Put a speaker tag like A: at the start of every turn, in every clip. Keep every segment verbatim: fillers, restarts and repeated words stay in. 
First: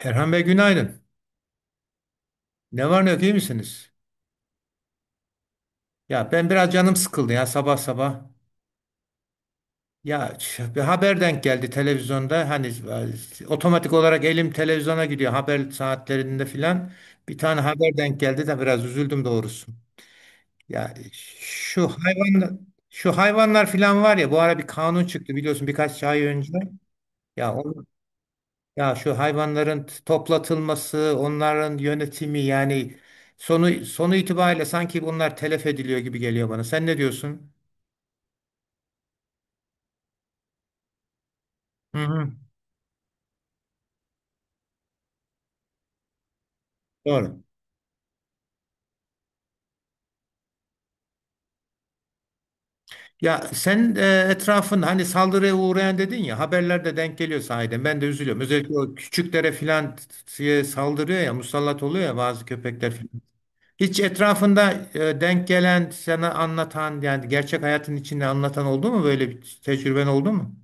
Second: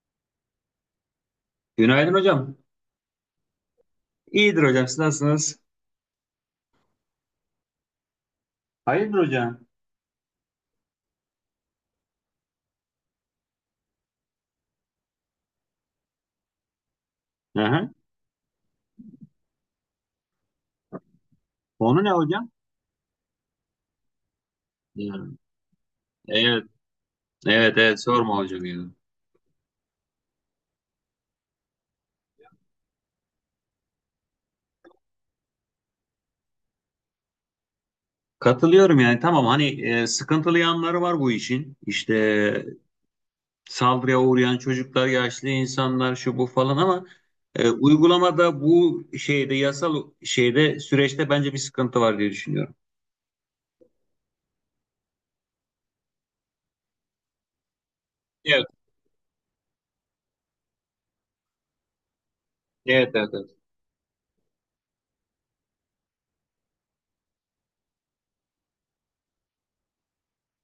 A: Erhan Bey günaydın.
B: Günaydın hocam.
A: Ne var ne yok iyi misiniz?
B: İyidir hocam. Siz nasılsınız?
A: Ya ben biraz canım sıkıldı ya sabah sabah.
B: Hayırdır hocam?
A: Ya ç- bir haber denk geldi televizyonda. Hani e, otomatik olarak elim televizyona gidiyor haber saatlerinde filan. Bir tane
B: Aha.
A: haber denk geldi de biraz üzüldüm doğrusu. Ya şu
B: Konu ne hocam?
A: hayvan şu hayvanlar filan var ya bu ara bir kanun çıktı
B: Diyorum.
A: biliyorsun birkaç ay önce.
B: Evet.
A: Ya
B: Evet
A: onu
B: evet sorma hocam ya.
A: Ya şu hayvanların t- toplatılması, onların yönetimi yani sonu sonu itibariyle sanki bunlar telef ediliyor gibi geliyor bana. Sen ne diyorsun?
B: Katılıyorum yani tamam hani e, sıkıntılı yanları var bu işin.
A: Hı hı.
B: İşte saldırıya uğrayan çocuklar, yaşlı insanlar şu bu falan ama
A: Doğru.
B: e, uygulamada bu şeyde yasal şeyde süreçte bence bir sıkıntı var diye düşünüyorum.
A: Ya sen e, etrafın hani saldırıya uğrayan dedin ya haberlerde denk geliyor sahiden. Ben de üzülüyorum.
B: Evet.
A: Özellikle o küçüklere filan e, saldırıyor ya musallat oluyor ya bazı köpekler filan.
B: Evet evet.
A: Hiç etrafında e, denk gelen sana anlatan yani gerçek hayatın içinde anlatan oldu mu böyle bir tecrüben oldu mu?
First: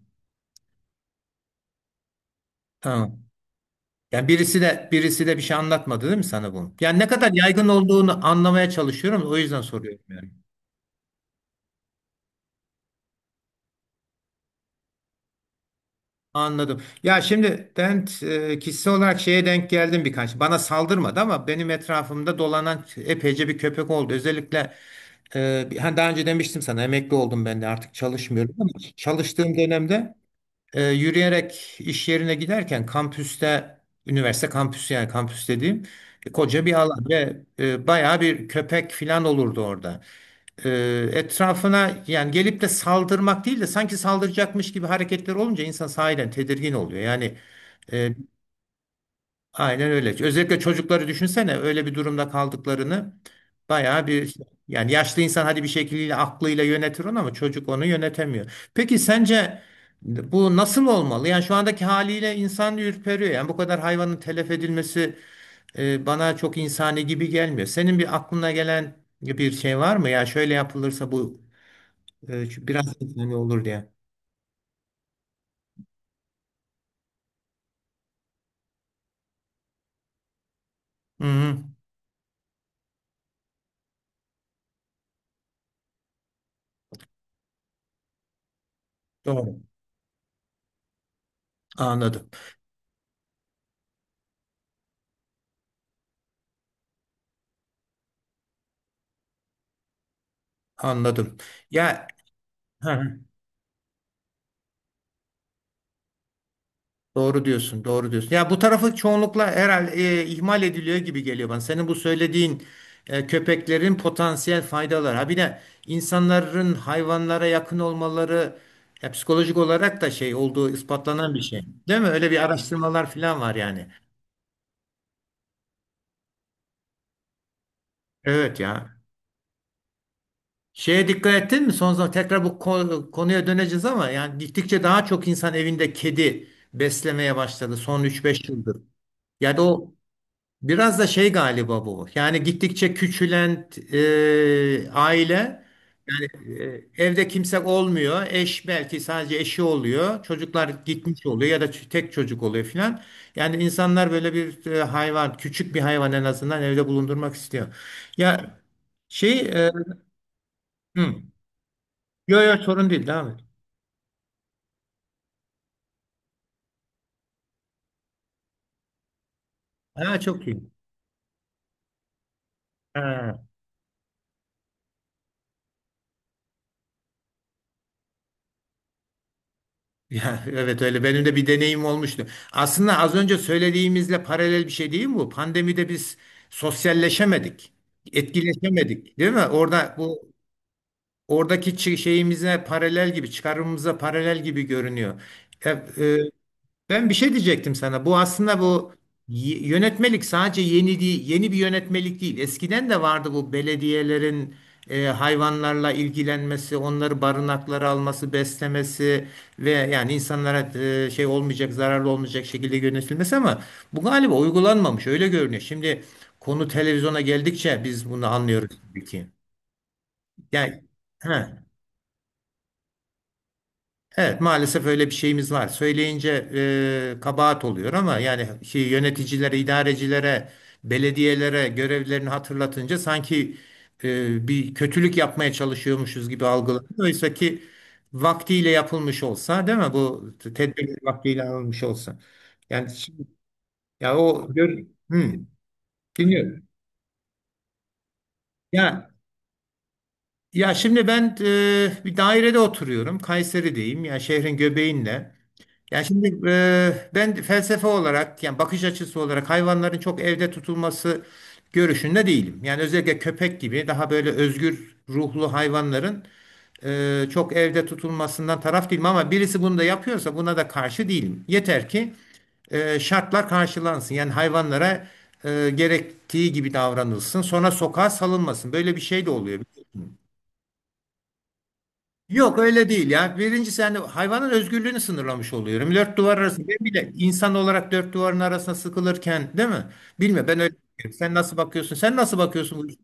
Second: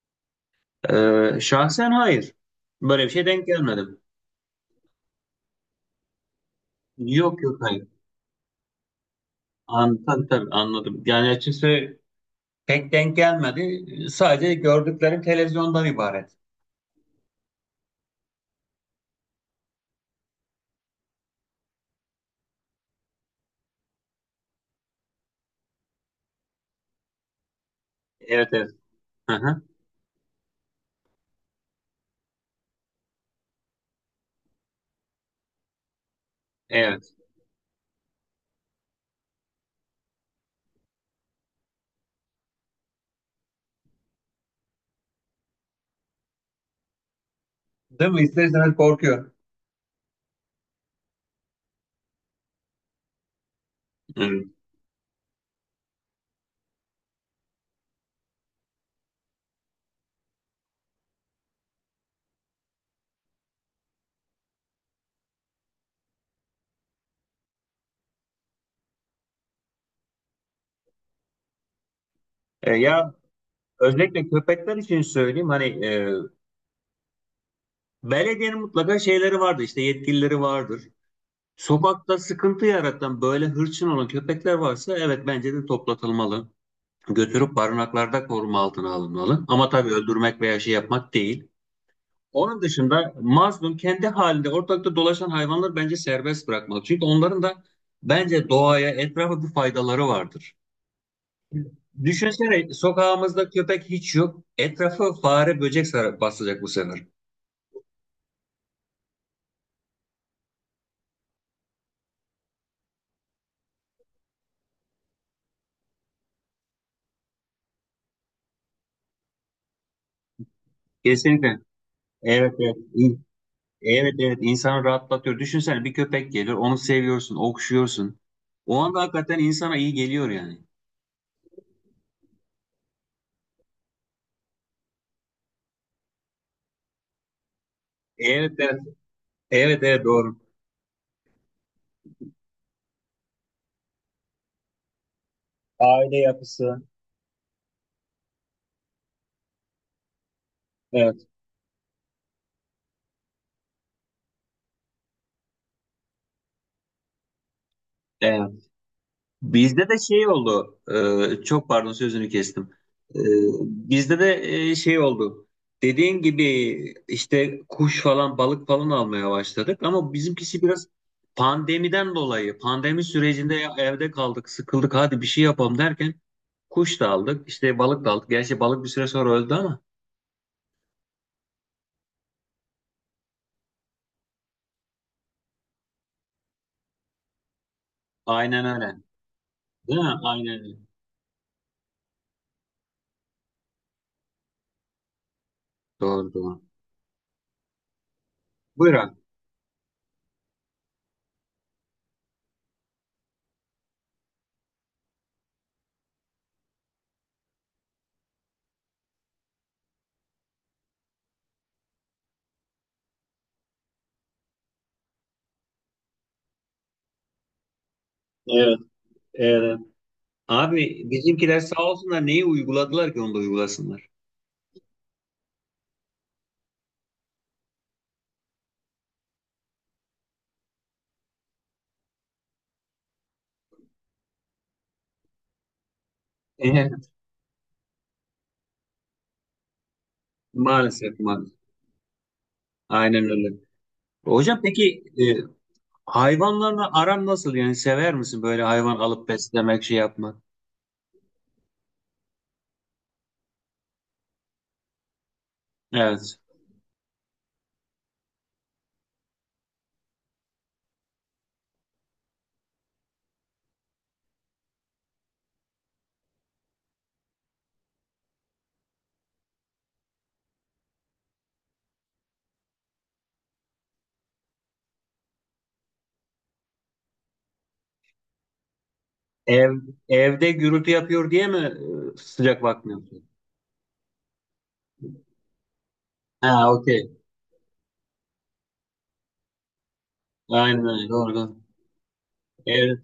B: evet. E, şahsen hayır. Böyle bir
A: Tamam.
B: şey denk gelmedim.
A: Yani birisi de birisi de bir şey anlatmadı değil mi sana bunu? Yani ne kadar
B: Yok yok
A: yaygın
B: hayır.
A: olduğunu anlamaya çalışıyorum. O yüzden soruyorum
B: An, tabii,
A: yani.
B: tabii anladım. Yani açıkçası pek denk gelmedi. Sadece gördüklerim televizyondan ibaret.
A: Anladım. Ya şimdi ben e, kişisel olarak şeye denk geldim birkaç. Bana saldırmadı ama benim etrafımda dolanan epeyce bir köpek oldu. Özellikle e, bir- hani daha önce demiştim sana emekli oldum ben de artık
B: Evet
A: çalışmıyorum ama
B: evet. Hı
A: çalıştığım
B: hı.
A: dönemde e, yürüyerek iş yerine giderken kampüste üniversite kampüsü yani kampüs dediğim e, koca bir alan
B: Evet.
A: ve e, bayağı bir köpek filan olurdu orada. e, Etrafına yani gelip de saldırmak değil de sanki saldıracakmış gibi hareketler olunca insan sahiden tedirgin oluyor. Yani
B: Değil
A: e,
B: mi? İster istemez korkuyor.
A: aynen öyle. Özellikle çocukları düşünsene öyle bir durumda kaldıklarını bayağı bir
B: Evet.
A: yani yaşlı insan hadi bir şekilde aklıyla yönetir onu ama çocuk onu yönetemiyor. Peki sence bu nasıl olmalı? Yani şu andaki haliyle insan ürperiyor. Yani bu kadar hayvanın telef edilmesi e, bana çok insani gibi gelmiyor. Senin bir aklına gelen bir şey var mı? Ya şöyle yapılırsa bu ee, şu
B: E,
A: biraz
B: ya
A: hani olur diye.
B: özellikle köpekler için söyleyeyim hani e, belediyenin mutlaka şeyleri vardır işte yetkilileri vardır.
A: Hı hı.
B: Sokakta sıkıntı yaratan böyle hırçın olan köpekler varsa evet bence de toplatılmalı. Götürüp barınaklarda koruma altına alınmalı.
A: Doğru.
B: Ama tabii öldürmek veya şey yapmak değil.
A: Anladım.
B: Onun dışında mazlum kendi halinde ortalıkta dolaşan hayvanlar bence serbest bırakmalı. Çünkü onların da bence doğaya, etrafa bir faydaları vardır.
A: Anladım. Ya,
B: Düşünsene
A: hı hı.
B: sokağımızda köpek hiç yok. Etrafı fare, böcek sarar, basacak bu sefer.
A: Doğru diyorsun. Doğru diyorsun. Ya bu tarafı çoğunlukla herhalde e, ihmal ediliyor gibi geliyor bana. Senin bu söylediğin e, köpeklerin potansiyel faydaları. Ha bir de insanların hayvanlara yakın olmaları ya psikolojik olarak da şey olduğu ispatlanan bir
B: Kesinlikle.
A: şey. Değil mi? Öyle bir
B: Evet evet.
A: araştırmalar
B: İn-
A: falan var yani.
B: Evet evet insanı rahatlatıyor. Düşünsene bir köpek gelir, onu seviyorsun, okşuyorsun.
A: Evet
B: O
A: ya.
B: anda hakikaten insana iyi geliyor yani.
A: Şeye dikkat ettin mi? Son zaman tekrar bu ko- konuya döneceğiz ama yani gittikçe daha çok insan evinde kedi beslemeye başladı son üç beş
B: Evet
A: yıldır.
B: evet.
A: Yani
B: Evet
A: o
B: evet doğru.
A: biraz da şey galiba bu. Yani gittikçe küçülen e, aile
B: Aile yapısı.
A: e, evde kimse olmuyor. Eş belki sadece eşi oluyor. Çocuklar gitmiş
B: Evet.
A: oluyor ya da ç- tek çocuk oluyor filan. Yani insanlar böyle bir e, hayvan, küçük bir hayvan en azından evde bulundurmak istiyor. Ya
B: Evet.
A: şey, e,
B: Bizde de şey oldu.
A: hı.
B: e, çok pardon sözünü
A: Yok yok,
B: kestim.
A: sorun değil,
B: E,
A: devam et.
B: Bizde de e, şey oldu. Dediğin gibi işte kuş falan balık falan almaya başladık ama
A: Ha, çok
B: bizimkisi
A: iyi.
B: biraz pandemiden dolayı pandemi
A: Ha.
B: sürecinde ya evde kaldık sıkıldık hadi bir şey yapalım derken kuş da aldık işte balık da aldık. Gerçi balık bir süre sonra öldü ama
A: Ya, evet öyle, benim de bir deneyim olmuştu. Aslında az önce söylediğimizle paralel bir şey değil mi bu? Pandemide biz sosyalleşemedik,
B: aynen öyle.
A: etkileşemedik, değil mi? Orada
B: Değil mi?
A: bu
B: Aynen öyle.
A: oradaki çi- şeyimize paralel gibi, çıkarımımıza paralel gibi görünüyor. E, e,
B: Doğru doğru.
A: Ben bir şey diyecektim sana. Bu aslında bu
B: Buyur abi.
A: y- yönetmelik sadece yeni değil, yeni bir yönetmelik değil. Eskiden de vardı bu belediyelerin e, hayvanlarla ilgilenmesi, onları barınaklara alması, beslemesi ve yani insanlara e, şey olmayacak, zararlı olmayacak şekilde yönetilmesi ama bu galiba uygulanmamış. Öyle görünüyor. Şimdi konu televizyona geldikçe biz bunu anlıyoruz
B: Evet,
A: tabii ki.
B: evet.
A: Yani,
B: Abi bizimkiler
A: he.
B: sağ olsunlar neyi uyguladılar ki onu da uygulasınlar.
A: Evet, maalesef öyle bir şeyimiz var. Söyleyince e, kabahat oluyor ama yani şey, yöneticilere, idarecilere, belediyelere görevlerini hatırlatınca sanki e, bir kötülük yapmaya çalışıyormuşuz gibi algılanıyor. Oysa ki vaktiyle yapılmış olsa, değil mi? Bu tedbir
B: Maalesef
A: vaktiyle
B: maalesef.
A: alınmış olsa. Yani, şimdi-
B: Aynen öyle.
A: ya o
B: Hocam
A: gör,
B: peki e,
A: hı, dinliyorum.
B: hayvanlarla aran nasıl? Yani sever misin böyle hayvan
A: Ya
B: alıp beslemek, şey yapmak?
A: ya şimdi ben e, bir dairede oturuyorum. Kayseri'deyim. Ya şehrin göbeğinde. Yani şimdi
B: Evet.
A: e, ben felsefe olarak yani bakış açısı olarak hayvanların çok evde tutulması görüşünde değilim. Yani özellikle köpek gibi daha böyle özgür ruhlu hayvanların e, çok evde tutulmasından taraf değilim ama birisi bunu da yapıyorsa buna da karşı değilim. Yeter ki e, şartlar karşılansın. Yani hayvanlara e, gerektiği gibi davranılsın. Sonra sokağa salınmasın. Böyle bir şey de oluyor.
B: Ev evde gürültü yapıyor diye mi e,
A: Yok,
B: sıcak
A: öyle değil
B: bakmıyorsun?
A: ya. Birincisi yani hayvanın özgürlüğünü sınırlamış oluyorum. Dört duvar
B: Ha
A: arasında ben
B: okey.
A: bile insan olarak dört duvarın arasına sıkılırken değil mi? Bilmiyorum, ben öyle
B: Aynen öyle.
A: bakıyorum. Sen nasıl
B: Doğru.
A: bakıyorsun? Sen nasıl bakıyorsun? bu-
B: doğru.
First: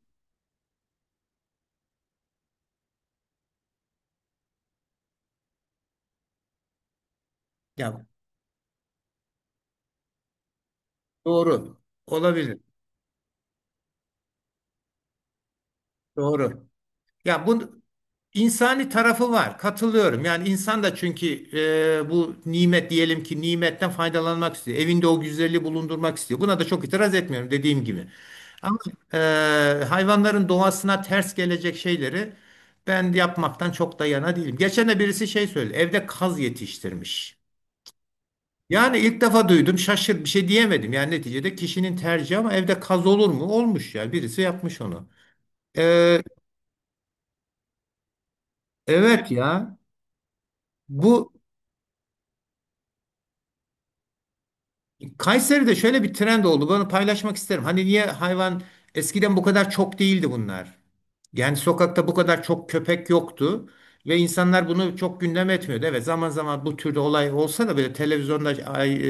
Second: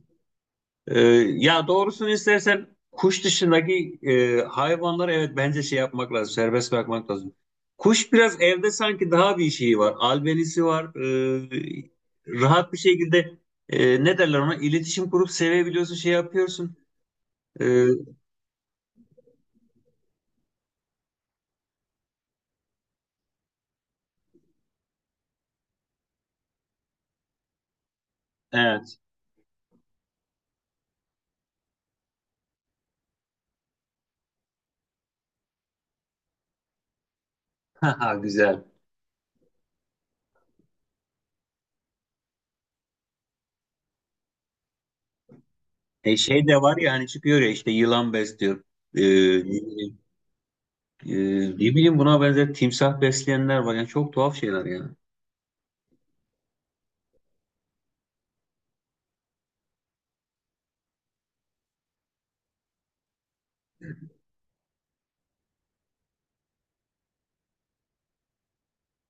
B: Ee, Ya doğrusunu istersen kuş dışındaki e, hayvanları evet bence şey yapmak lazım, serbest bırakmak lazım.
A: Ya
B: Kuş biraz evde sanki daha bir şeyi var, albenisi var.
A: doğru.
B: e,
A: Olabilir.
B: rahat bir şekilde e, ne derler ona iletişim kurup sevebiliyorsun, şey
A: Doğru.
B: yapıyorsun.
A: Ya bu
B: E,
A: insani tarafı var. Katılıyorum. Yani insan da çünkü e, bu nimet diyelim ki nimetten faydalanmak istiyor. Evinde o güzelliği bulundurmak istiyor. Buna da çok itiraz etmiyorum dediğim gibi. Ama
B: evet,
A: e, hayvanların doğasına ters gelecek şeyleri ben yapmaktan çok da yana değilim. Geçen de birisi şey söyledi. Evde kaz yetiştirmiş.
B: haha, güzel.
A: Yani ilk defa duydum, şaşır bir şey diyemedim. Yani neticede kişinin tercihi ama evde kaz olur mu? Olmuş ya. Birisi yapmış onu.
B: E,
A: E,
B: şey de var ya hani çıkıyor ya işte yılan besliyor. E,
A: evet
B: ne
A: ya.
B: bileyim e,
A: Bu
B: ne bileyim buna benzer timsah besleyenler var. Yani çok tuhaf şeyler yani.
A: Kayseri'de şöyle bir trend oldu. Bunu paylaşmak isterim. Hani niye hayvan eskiden bu kadar çok değildi bunlar? Yani sokakta bu kadar çok köpek yoktu ve insanlar bunu çok gündem etmiyordu. Evet, zaman zaman bu türde olay olsa da böyle televizyonda ay,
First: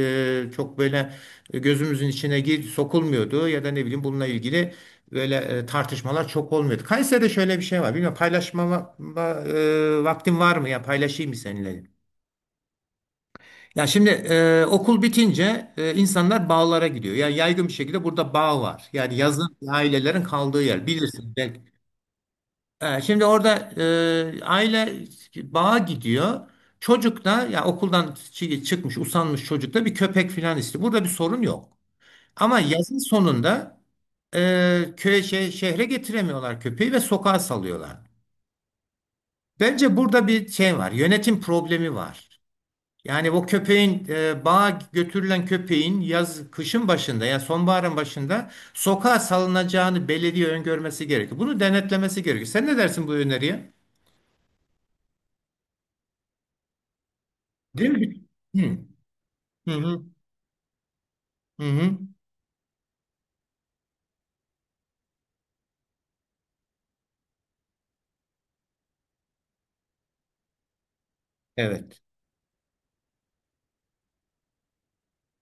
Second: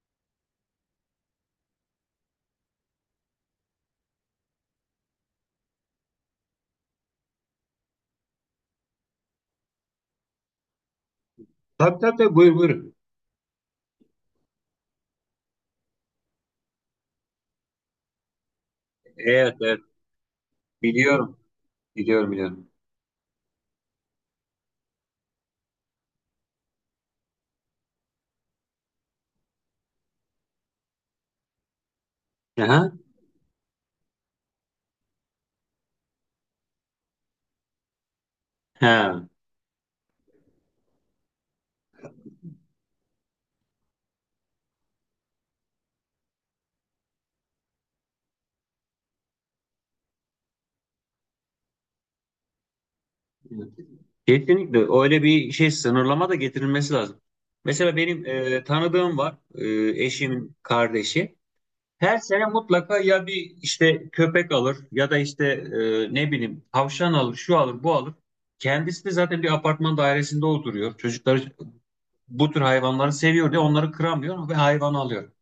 A: e, çok böyle gözümüzün içine gir, sokulmuyordu ya da ne bileyim bununla ilgili böyle e, tartışmalar çok olmuyordu. Kayseri'de şöyle bir şey var. Bilmiyorum, paylaşma va- va- e, vaktin var mı ya, paylaşayım mı seninle?
B: Tabii tabii tabii buyur buyur.
A: Ya şimdi e, okul bitince e, insanlar bağlara gidiyor. Yani yaygın bir şekilde burada bağ var. Yani yazın
B: Evet, evet
A: ailelerin kaldığı yer, bilirsin
B: biliyorum.
A: belki.
B: Biliyorum biliyorum.
A: E, şimdi orada e, aile bağa gidiyor. Çocuk da ya okuldan çı- çıkmış usanmış, çocuk da bir köpek falan istiyor. Burada bir sorun yok. Ama
B: Aha.
A: yazın sonunda e, köye şe- şehre getiremiyorlar köpeği ve sokağa salıyorlar.
B: Ha.
A: Bence burada bir şey var. Yönetim problemi var. Yani o köpeğin e, bağa götürülen köpeğin yaz kışın başında ya sonbaharın başında sokağa salınacağını belediye öngörmesi gerekiyor. Bunu denetlemesi gerekiyor. Sen ne dersin bu öneriye?
B: Kesinlikle öyle bir şey sınırlama da getirilmesi lazım.
A: Değil
B: Mesela
A: mi?
B: benim e,
A: Hı
B: tanıdığım var e,
A: hı hı.
B: eşimin kardeşi.
A: Hı hı.
B: Her sene mutlaka ya bir işte köpek alır ya da işte e, ne bileyim tavşan alır, şu alır, bu alır. Kendisi de zaten bir apartman dairesinde oturuyor. Çocukları
A: Evet.
B: bu tür hayvanları seviyor diye onları kıramıyor ve hayvan alıyor.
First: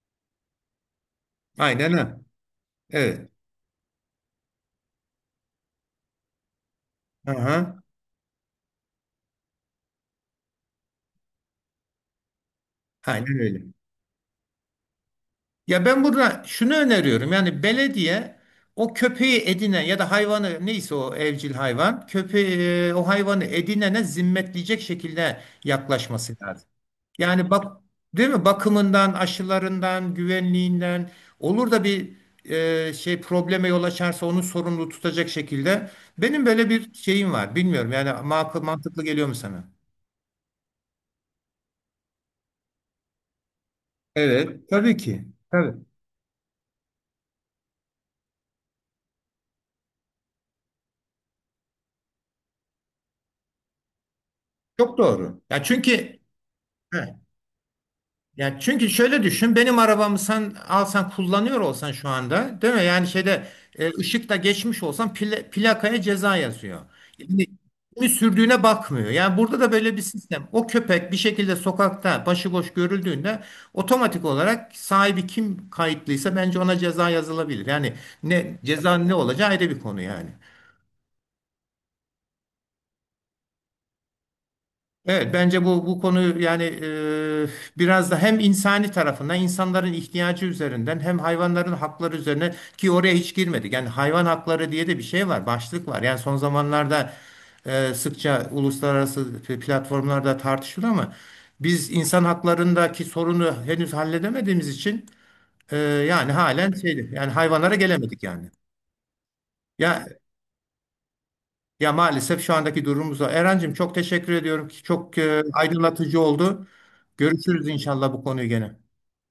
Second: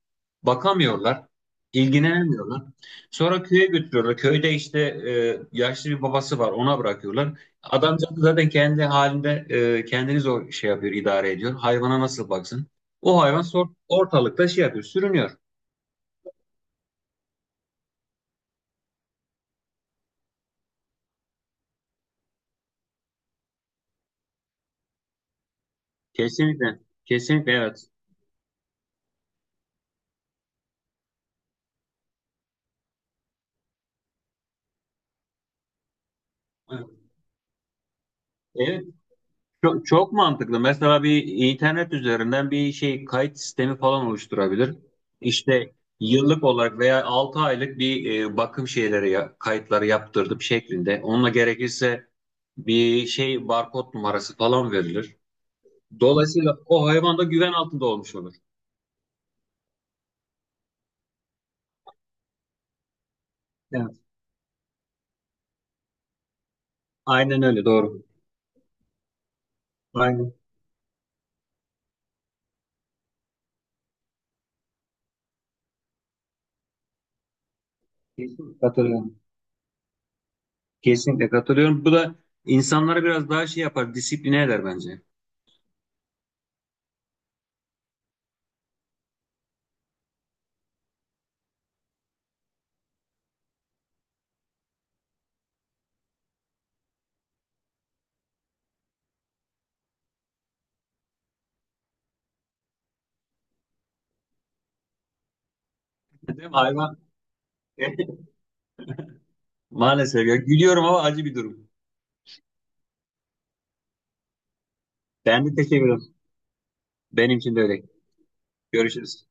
B: Bakamıyorlar,
A: Aynen öyle.
B: ilgilenemiyorlar.
A: Evet.
B: Sonra köye götürüyorlar. Köyde işte e, yaşlı bir babası var, ona bırakıyorlar.
A: Aha.
B: Adamcağız zaten kendi halinde e, kendini zor şey yapıyor, idare ediyor. Hayvana nasıl baksın? O
A: Aynen
B: hayvan
A: öyle.
B: sor- ortalıkta şey yapıyor, sürünüyor.
A: Ya ben burada şunu öneriyorum. Yani belediye o köpeği edinen ya da hayvanı neyse o evcil hayvan köpeği e, o hayvanı edinene zimmetleyecek şekilde yaklaşması lazım.
B: Kesinlikle,
A: Yani
B: kesinlikle evet.
A: bak, değil mi? Bakımından, aşılarından, güvenliğinden olur da bir e, şey probleme yol açarsa onu sorumlu tutacak şekilde. Benim böyle bir şeyim var. Bilmiyorum yani, makul,
B: Evet,
A: mantıklı geliyor mu sana?
B: Çok, çok mantıklı. Mesela bir internet üzerinden bir şey kayıt sistemi falan
A: Evet,
B: oluşturabilir.
A: tabii ki.
B: İşte
A: Tabii.
B: yıllık olarak veya altı aylık bir e, bakım şeyleri ya- kayıtları yaptırdım şeklinde. Onunla gerekirse bir şey barkod numarası falan
A: Çok
B: verilir.
A: doğru. Ya çünkü.
B: Dolayısıyla o hayvan
A: He.
B: da güven altında olmuş olur.
A: Yani çünkü şöyle düşün, benim arabamı sen alsan, kullanıyor olsan şu anda, değil mi? Yani şeyde e,
B: Evet.
A: ışıkta geçmiş olsan pla- plakaya ceza yazıyor.
B: Aynen
A: Yani
B: öyle doğru.
A: kimi sürdüğüne bakmıyor. Yani burada da böyle bir
B: Aynen.
A: sistem. O köpek bir şekilde sokakta başıboş görüldüğünde otomatik olarak sahibi kim kayıtlıysa bence ona ceza yazılabilir. Yani ne
B: Kesinlikle
A: ceza, ne
B: katılıyorum.
A: olacağı ayrı bir konu yani.
B: Kesinlikle katılıyorum. Bu da insanlara biraz daha şey yapar, disipline eder bence.
A: Evet, bence bu bu konu yani e, biraz da hem insani tarafından, insanların ihtiyacı üzerinden, hem hayvanların hakları üzerine ki oraya hiç girmedik. Yani hayvan hakları diye de bir şey var, başlık var. Yani son zamanlarda e, sıkça uluslararası platformlarda tartışılıyor ama biz insan haklarındaki sorunu henüz halledemediğimiz için e, yani
B: Değil mi?
A: halen
B: Hayvan
A: şeydi yani hayvanlara gelemedik yani. Ya
B: maalesef ya. Gülüyorum ama acı bir durum.
A: ya maalesef şu andaki durumumuz o. Erencim, çok teşekkür ediyorum ki çok e,
B: Ben de teşekkür ederim.
A: aydınlatıcı oldu.
B: Benim için de
A: Görüşürüz
B: öyle.
A: inşallah bu konuyu gene.
B: Görüşürüz.